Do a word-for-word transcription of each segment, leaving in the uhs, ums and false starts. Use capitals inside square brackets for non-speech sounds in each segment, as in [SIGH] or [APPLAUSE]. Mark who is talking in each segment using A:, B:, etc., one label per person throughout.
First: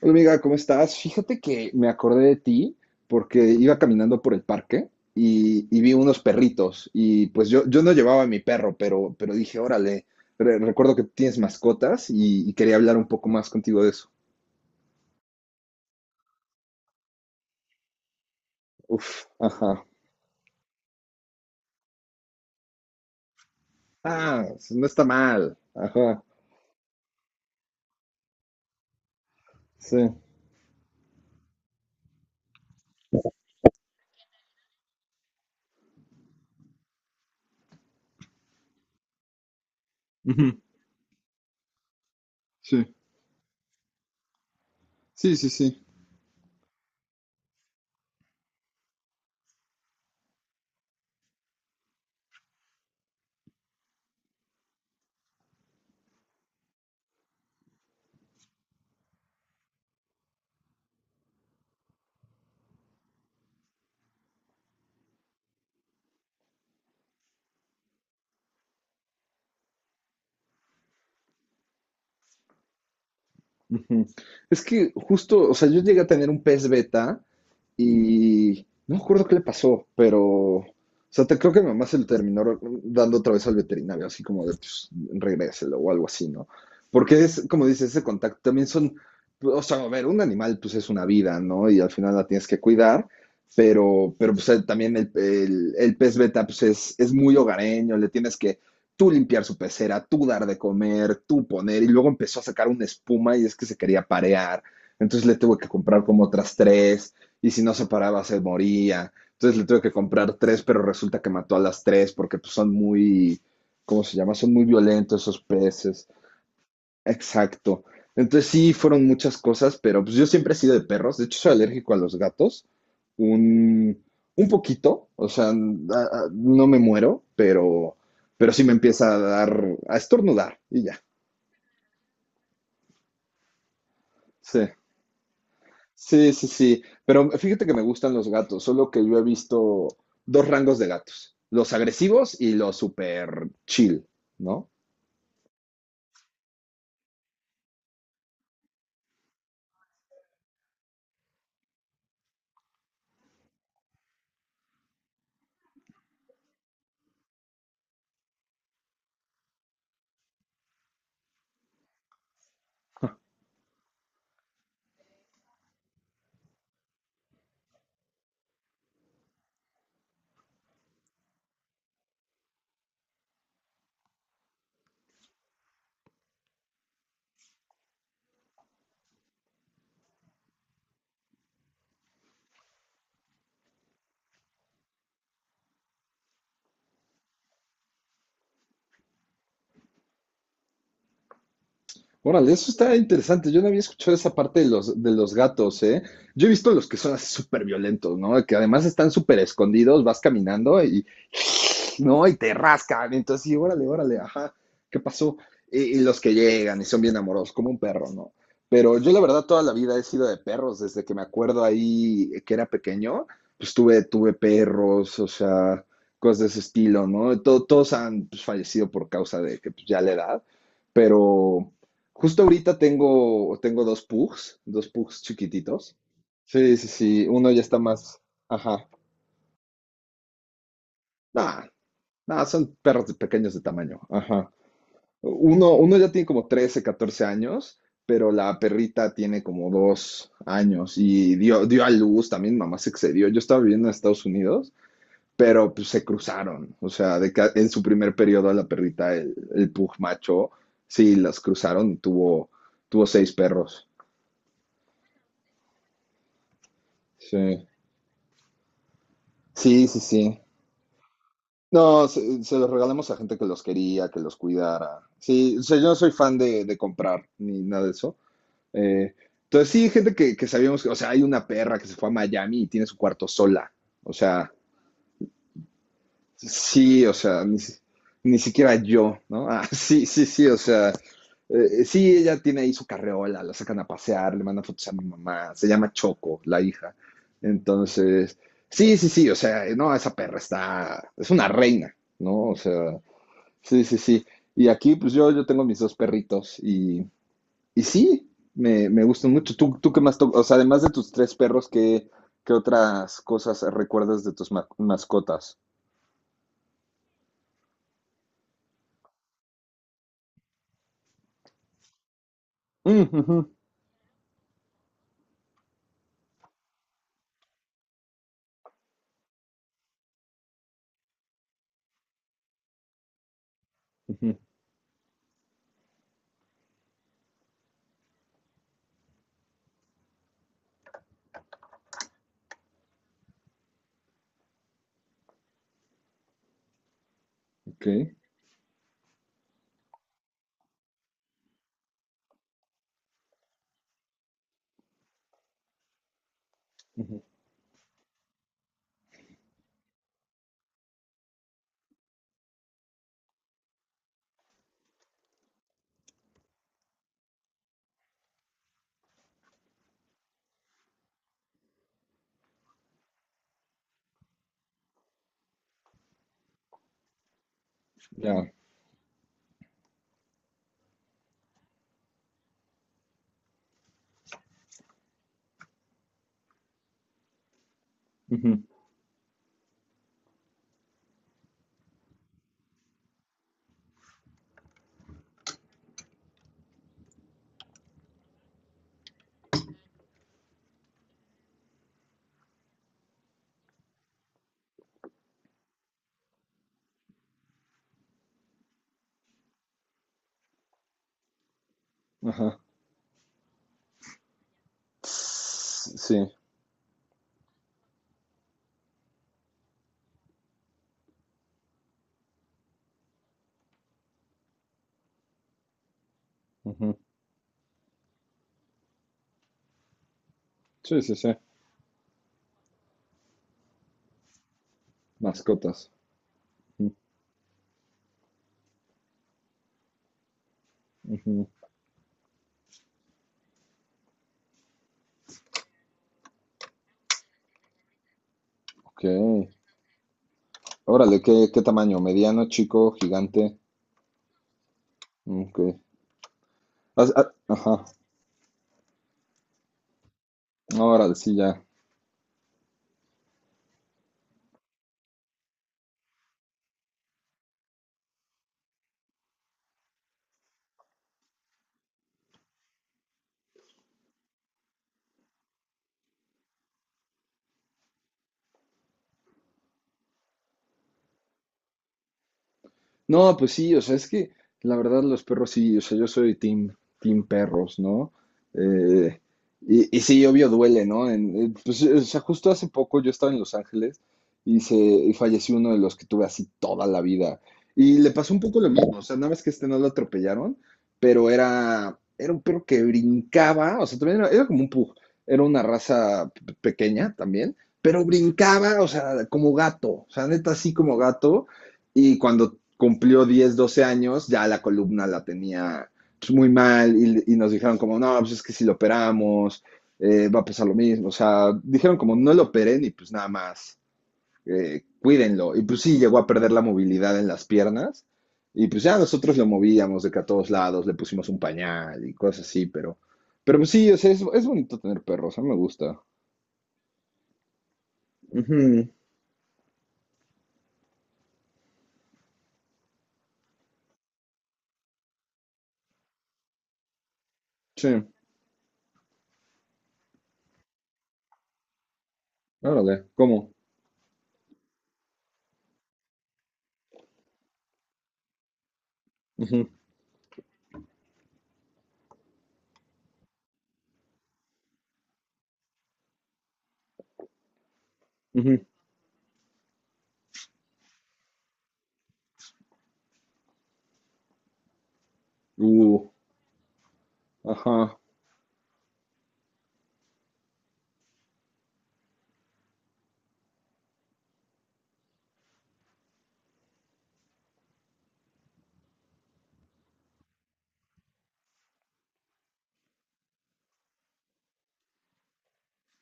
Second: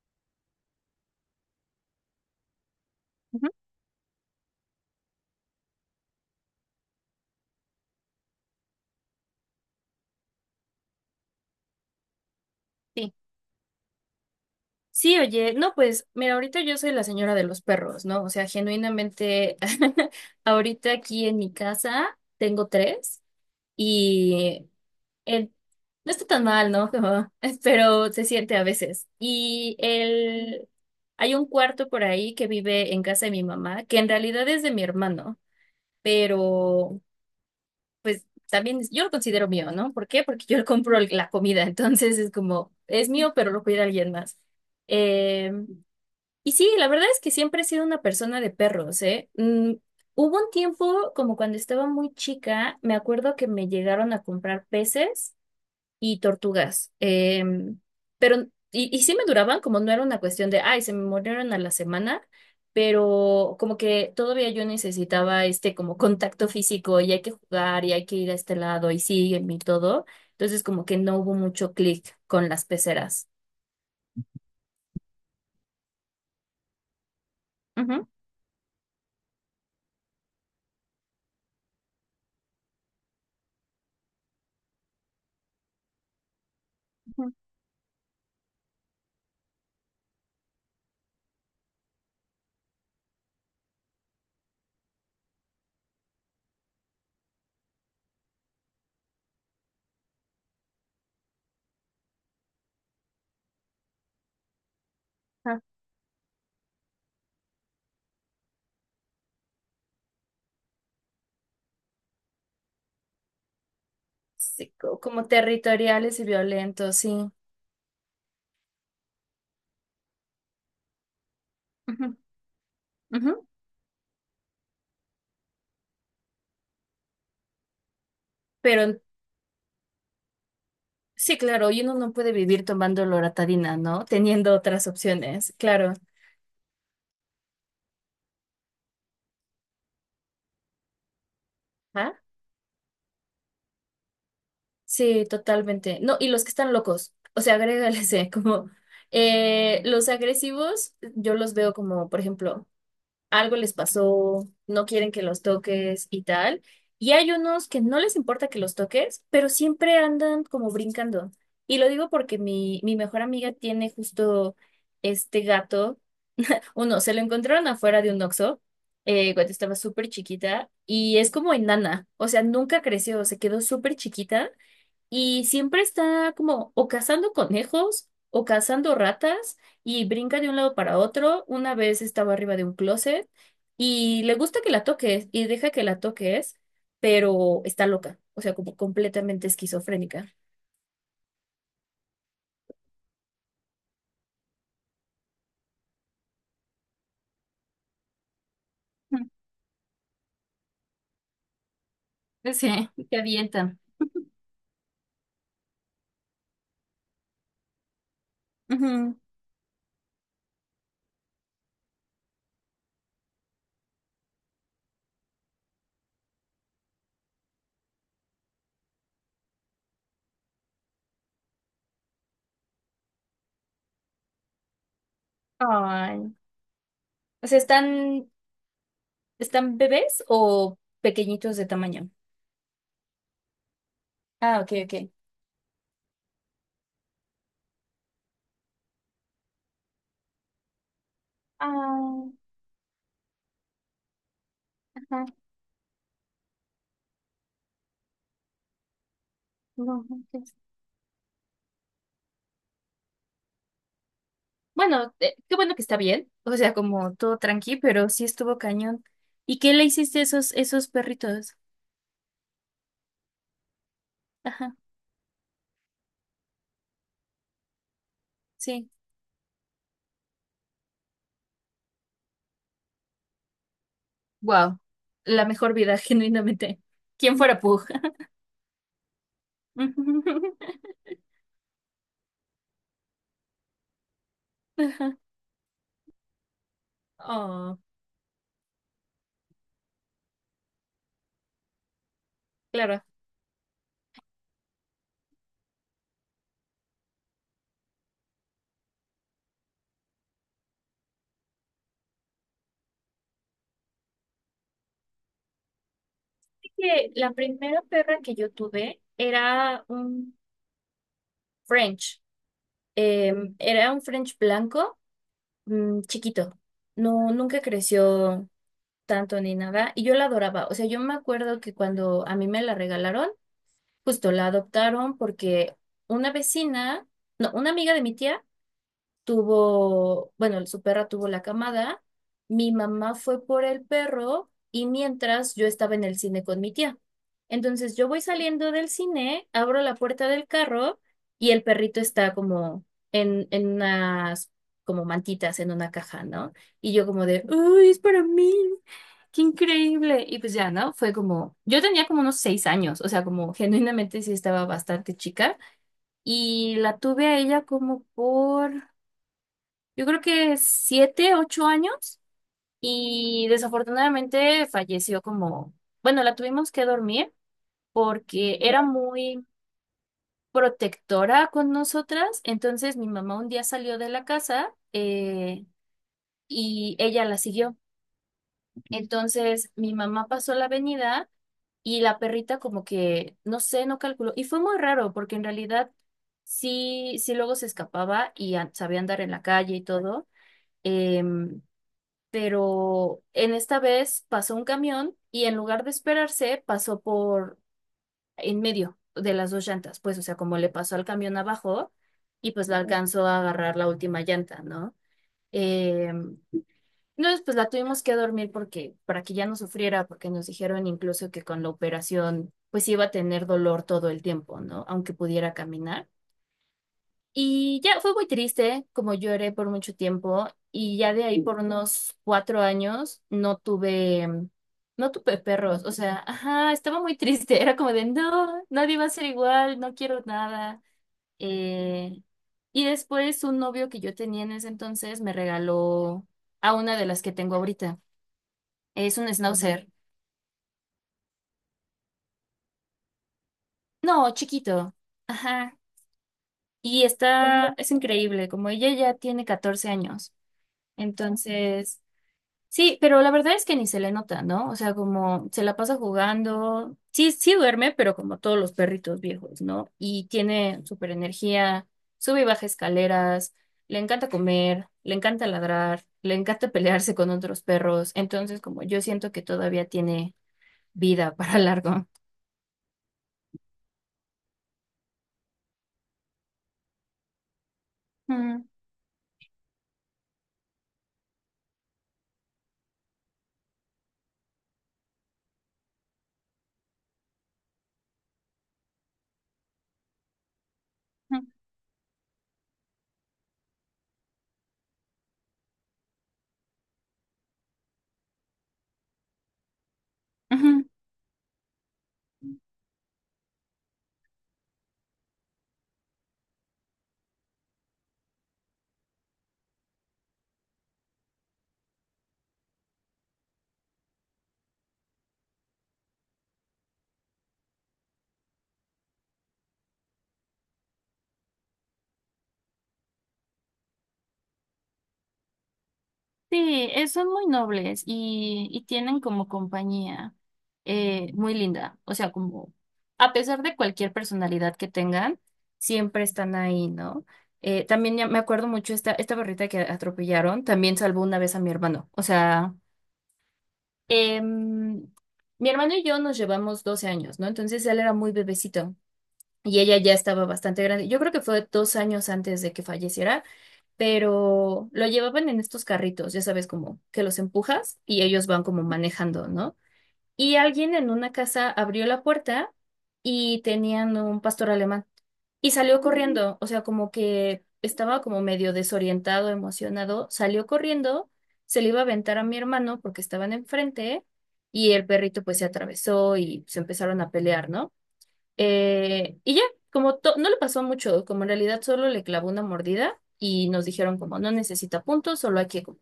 A: Hola amiga, ¿cómo estás? Fíjate que me acordé de ti
B: Ujú.
A: porque iba caminando por el parque y, y vi unos perritos y pues yo, yo no llevaba a mi perro, pero, pero dije, órale, re- recuerdo que tienes mascotas y, y quería hablar un
B: Sí.
A: poco más contigo de eso.
B: Sí, oye, no, pues mira, ahorita yo soy la señora de los perros, ¿no? O sea,
A: Uf,
B: genuinamente,
A: ajá.
B: [LAUGHS] ahorita aquí en mi casa tengo tres
A: Ah,
B: y
A: no está
B: el,
A: mal.
B: no
A: Ajá,
B: está tan mal, ¿no? Como- [LAUGHS] pero se siente a veces. Y
A: sí.
B: el, hay un cuarto por ahí que vive en casa de mi mamá, que en realidad es de mi hermano, pero pues también es- yo lo considero mío, ¿no? ¿Por qué? Porque
A: Ujú.
B: yo le compro el- la comida, [LAUGHS] entonces es como,
A: Sí,
B: es mío, pero lo cuida alguien más.
A: sí, sí, sí.
B: Em, Y sí, la verdad es que siempre he sido una persona de perros, ¿eh? Mm, hubo un tiempo, como cuando estaba muy chica, me acuerdo que me llegaron a comprar peces y tortugas, em, pero, y, y sí me duraban, como no era una cuestión de, ay, se me murieron a la semana, pero como que todavía yo necesitaba este como contacto físico y hay que jugar y hay que ir a este lado y sígueme y todo, entonces como que no hubo mucho clic con las peceras.
A: Ujú. Es que justo, o sea, yo llegué a tener un pez beta
B: Ujú.
A: y no me acuerdo qué le pasó, pero, o sea, te, creo que mi mamá se lo terminó dando otra vez al veterinario, así como de, pues, regréselo o algo así, ¿no? Porque es, como dices, ese contacto también son, o sea, a ver, un animal, pues, es una vida, ¿no? Y al final la tienes que cuidar, pero, pero pues, el- también el, el- el pez beta, pues, es, es muy hogareño, le tienes que tú limpiar su pecera, tú dar de comer, tú poner, y luego empezó a sacar una espuma y es que se quería parear. Entonces le tuve
B: Ujú.
A: que comprar como otras tres y si no se paraba se moría. Entonces le tuve que comprar tres, pero resulta que mató a las tres porque pues, son muy, ¿cómo se llama? Son muy
B: Sí, co-
A: violentos
B: como
A: esos peces.
B: territoriales y violentos, sí.
A: Exacto. Entonces sí, fueron muchas cosas, pero pues yo siempre he sido de perros. De hecho, soy alérgico a
B: Ujú,
A: los gatos.
B: ujú.
A: Un, un poquito, o sea, n- a- a- no me muero, pero, pero sí me
B: Pero
A: empieza a dar, a estornudar y ya.
B: sí, claro, y uno no puede vivir tomando loratadina, ¿no? Teniendo
A: Sí.
B: otras opciones, claro.
A: Sí, sí, sí. Pero fíjate que me gustan los gatos, solo que yo he visto dos rangos de gatos, los
B: ¿Ah?
A: agresivos y los super chill, ¿no?
B: Sí, totalmente. No, y los que están locos, o sea, [LAUGHS] agrégales, eh, como eh, los agresivos, yo los veo como, por ejemplo, algo les pasó, no quieren que los toques y tal. Y hay unos que no les importa que los toques, pero siempre andan como brincando. Y lo digo porque mi, mi mejor
A: [LAUGHS]
B: amiga tiene justo este gato. Uno, se lo encontraron afuera de un Oxxo eh, cuando estaba súper chiquita y es como enana, o sea, nunca creció, se quedó súper chiquita y siempre está como o cazando conejos o cazando ratas y brinca de un lado para otro. Una vez estaba arriba de un closet y le gusta que la toques y deja que la toques, pero está loca, o sea, como completamente esquizofrénica.
A: Órale, eso está interesante. Yo no había escuchado esa parte de los, de los gatos, ¿eh? Yo he visto los que son así súper violentos, ¿no? Que además están súper
B: [LAUGHS]
A: escondidos, vas caminando y, ¿no? Y te
B: Sí,
A: rascan.
B: te
A: Entonces, sí,
B: avientan.
A: órale, órale, ajá, ¿qué pasó? Y, y, los que llegan y son bien amorosos, como un perro, ¿no? Pero yo
B: Ujú.
A: la verdad toda la vida he sido de perros, desde que me acuerdo ahí que era pequeño, pues tuve, tuve perros, o sea, cosas de ese estilo, ¿no? Todo, todos han pues, fallecido por causa de que pues, ya la edad, pero justo ahorita tengo, tengo dos pugs, dos pugs chiquititos.
B: Ay.
A: Sí, sí, sí.
B: O
A: Uno
B: sea,
A: ya está
B: ¿están,
A: más, ajá.
B: están bebés o pequeñitos
A: Nah,
B: de tamaño?
A: no, son perros de pequeños de tamaño. Ajá.
B: Ah, ok, ok.
A: Uno, uno ya tiene como trece, catorce años, pero la perrita tiene como dos años y dio, dio a
B: Ah,
A: luz, también mamá se excedió. Yo estaba viviendo en Estados Unidos,
B: ajá,
A: pero pues se cruzaron. O sea, de que en su primer periodo a la perrita, el, el pug
B: no, ok.
A: macho, sí, las cruzaron y tuvo, tuvo seis perros.
B: Bueno, eh, qué bueno que está bien, o sea, como todo
A: Sí.
B: tranqui, pero sí estuvo cañón. ¿Y qué le
A: Sí, sí,
B: hiciste a
A: sí.
B: esos, esos perritos?
A: No, se, se los regalamos a gente que los quería, que los
B: Ajá,
A: cuidara. Sí, o sea, yo no soy fan de, de comprar ni nada de eso.
B: sí.
A: Eh, entonces, sí, gente que, que sabíamos que, o sea, hay una perra que se fue a Miami y tiene su cuarto sola. O sea,
B: Wow, la mejor vida, [LAUGHS] genuinamente.
A: sí, o
B: ¿Quién
A: sea, ni,
B: fuera
A: si-
B: Pug?
A: ni siquiera yo, ¿no? Ah, [LAUGHS] sí, sí, sí, o
B: [LAUGHS]
A: sea, eh, sí, ella tiene ahí su carreola, la sacan a pasear, le mandan fotos a mi
B: Ajá.
A: mamá, se llama Choco, la hija.
B: Oh,
A: Entonces, sí, sí, sí, o sea, no, esa perra está, es una reina, ¿no? O sea,
B: claro.
A: sí, sí, sí. Y aquí, pues yo, yo tengo mis dos perritos y sí, me, me gustan mucho. ¿Tú, tú qué más to-? O sea, además de tus tres perros, ¿qué, qué otras cosas recuerdas de tus ma- mascotas?
B: Que la primera perra que yo tuve era un French.
A: Mm,
B: Eh,
A: ujú,
B: era un French blanco, mm, chiquito. No, nunca creció tanto ni nada. Y yo la adoraba. O sea, yo me acuerdo que cuando a mí me la regalaron, justo
A: ujú,
B: la adoptaron porque una vecina, no, una amiga de mi tía, tuvo, bueno, su perra tuvo la camada, mi mamá fue por el perro y mientras yo estaba en el cine con mi tía.
A: ok,
B: Entonces yo voy saliendo del cine, abro la puerta del carro y el perrito está como en, en unas como mantitas en una caja, ¿no? Y yo
A: ujú,
B: como de, ¡Uy, es para mí! ¡Qué increíble! Y pues ya, ¿no? Fue como, yo tenía como unos seis años, o sea, como genuinamente sí estaba bastante chica y la tuve a ella como por yo creo que siete, ocho años y desafortunadamente falleció como, bueno, la tuvimos que dormir
A: ya,
B: porque era muy protectora con nosotras, entonces mi mamá un día salió de la casa eh, y ella la siguió.
A: ujú,
B: Entonces mi mamá pasó la avenida y la perrita como que, no sé, no calculó. Y fue muy raro porque en realidad sí, sí luego se escapaba y an- sabía andar en la calle y todo. Em, pero en esta vez pasó un camión y en lugar de esperarse pasó por en medio de las dos llantas, pues o sea, como le pasó al camión abajo y
A: ajá.
B: pues la alcanzó a agarrar la última llanta, ¿no?
A: Tss.
B: Eh,
A: Sí,
B: entonces pues la tuvimos que dormir porque para que ya no sufriera, porque nos dijeron incluso que con la operación pues iba a tener dolor todo el tiempo, ¿no? Aunque pudiera caminar.
A: ujú.
B: Y ya fue muy triste, como lloré por mucho tiempo, y
A: Sí, sí,
B: ya de
A: sí.
B: ahí por unos cuatro años no tuve, mm, no tuve perros,
A: Mascotas.
B: o sea, ajá,
A: Ujú,
B: estaba muy triste, [LAUGHS] era como de, no, nadie va a ser igual, no quiero nada.
A: ujú,
B: Eh, y después un novio que yo tenía en ese entonces me regaló a una de las que tengo ahorita,
A: ok.
B: es un schnauzer,
A: Órale, ¿qué, qué tamaño? ¿Mediano, chico, gigante?
B: no, chiquito,
A: Ok.
B: ajá, y
A: Has- ha-
B: está,
A: Ajá.
B: es increíble, como ella ya tiene catorce años,
A: Órale, sí, ya.
B: entonces... Sí, pero la verdad es que ni se le nota, ¿no? O sea, como se la pasa jugando. Sí, sí duerme, pero como todos los perritos viejos, ¿no? Y tiene súper energía, sube y baja escaleras, le encanta comer, le encanta ladrar, le encanta [LAUGHS] pelearse con otros perros. Entonces, como yo siento que todavía tiene vida para largo.
A: No, pues sí, o sea, es que la verdad los perros sí, o sea, yo soy team, team perros, ¿no?
B: Mm,
A: Eh, y, y sí, obvio duele, ¿no? En- eh, pues, o sea, justo hace poco yo estaba en Los Ángeles y, se, y falleció uno de los que tuve así toda la vida. Y le pasó un poco lo mismo, o sea, nada más que este no lo atropellaron, pero
B: mm,
A: era, era un perro que brincaba, o sea, también era, era como un pug, era una raza pe- pequeña también, pero brincaba, o sea, como gato, o sea, neta así
B: ujú.
A: como gato. Y cuando cumplió diez doce años, ya la columna la tenía pues, muy mal y, y nos dijeron como, no, pues es que si lo operamos, eh, va a pasar lo mismo. O sea, dijeron como, no lo operen y pues nada más, eh, cuídenlo. Y pues sí, llegó a perder la movilidad en las piernas. Y pues ya nosotros lo movíamos de que a todos lados le pusimos un pañal y cosas así, pero, pero pues sí, o sea, es, es bonito tener perros, a mí me gusta.
B: Sí, eh, son muy nobles y, y
A: Ujú.
B: tienen como compañía eh, muy linda. O sea, como a pesar de cualquier personalidad que tengan, siempre están ahí, ¿no? Eh,
A: Sí,
B: también ya me acuerdo mucho esta, esta perrita que atropellaron, también salvó una vez a mi hermano. O sea,
A: órale, ¿cómo?
B: em, mi hermano y yo nos llevamos doce años, ¿no? Entonces él era muy bebecito
A: Ujú,
B: y ella ya estaba bastante grande. Yo creo que fue dos años antes de que falleciera pero lo llevaban en estos carritos, ya sabes, como que los empujas y ellos
A: ujú.
B: van como manejando, ¿no? Y alguien en una casa abrió la puerta y tenían un pastor alemán y salió
A: Uh,
B: corriendo, o sea, como que
A: ajá,
B: estaba como medio desorientado, emocionado, salió corriendo, se le iba a aventar a mi hermano porque estaban enfrente y el perrito pues se atravesó y se empezaron a pelear, ¿no? Eh, y ya, como to- no le pasó mucho, como en realidad solo le clavó una mordida y nos dijeron como no necesita puntos, solo hay que como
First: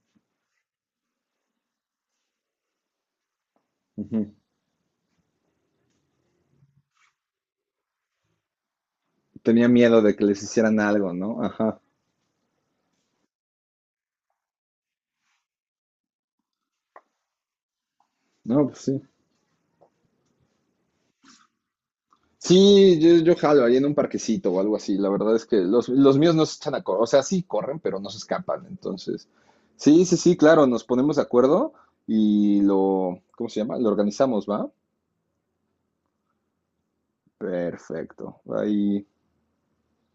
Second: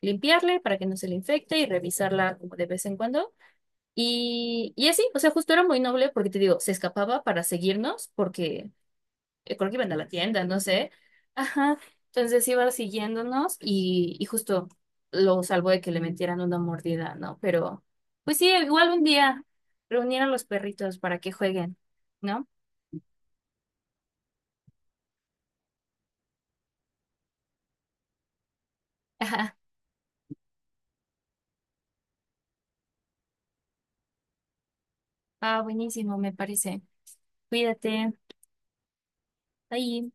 B: limpiarle para que no se le infecte y revisarla como de vez en cuando.
A: ujú.
B: Y, y así, o sea, justo era muy noble porque te digo, se escapaba para seguirnos porque eh,
A: Tenía
B: creo que iban a
A: miedo
B: la
A: de que les
B: tienda, no
A: hicieran
B: sé.
A: algo, ¿no?
B: Ajá,
A: Ajá.
B: entonces iba siguiéndonos y, y justo lo salvó de que le metieran una mordida, ¿no? Pero pues sí,
A: No, pues
B: igual
A: sí.
B: un día reunir a los perritos para que jueguen, ¿no?
A: Sí, yo, yo jalo ahí en un parquecito o algo así. La verdad es que los, los míos no se echan a correr. O sea, sí corren, pero no se escapan. Entonces,
B: [LAUGHS]
A: sí, sí, sí, claro, nos ponemos de acuerdo y lo, ¿cómo se llama? Lo organizamos, ¿va?
B: Ah, buenísimo, me parece. Cuídate.
A: Perfecto. Ahí,
B: Ahí.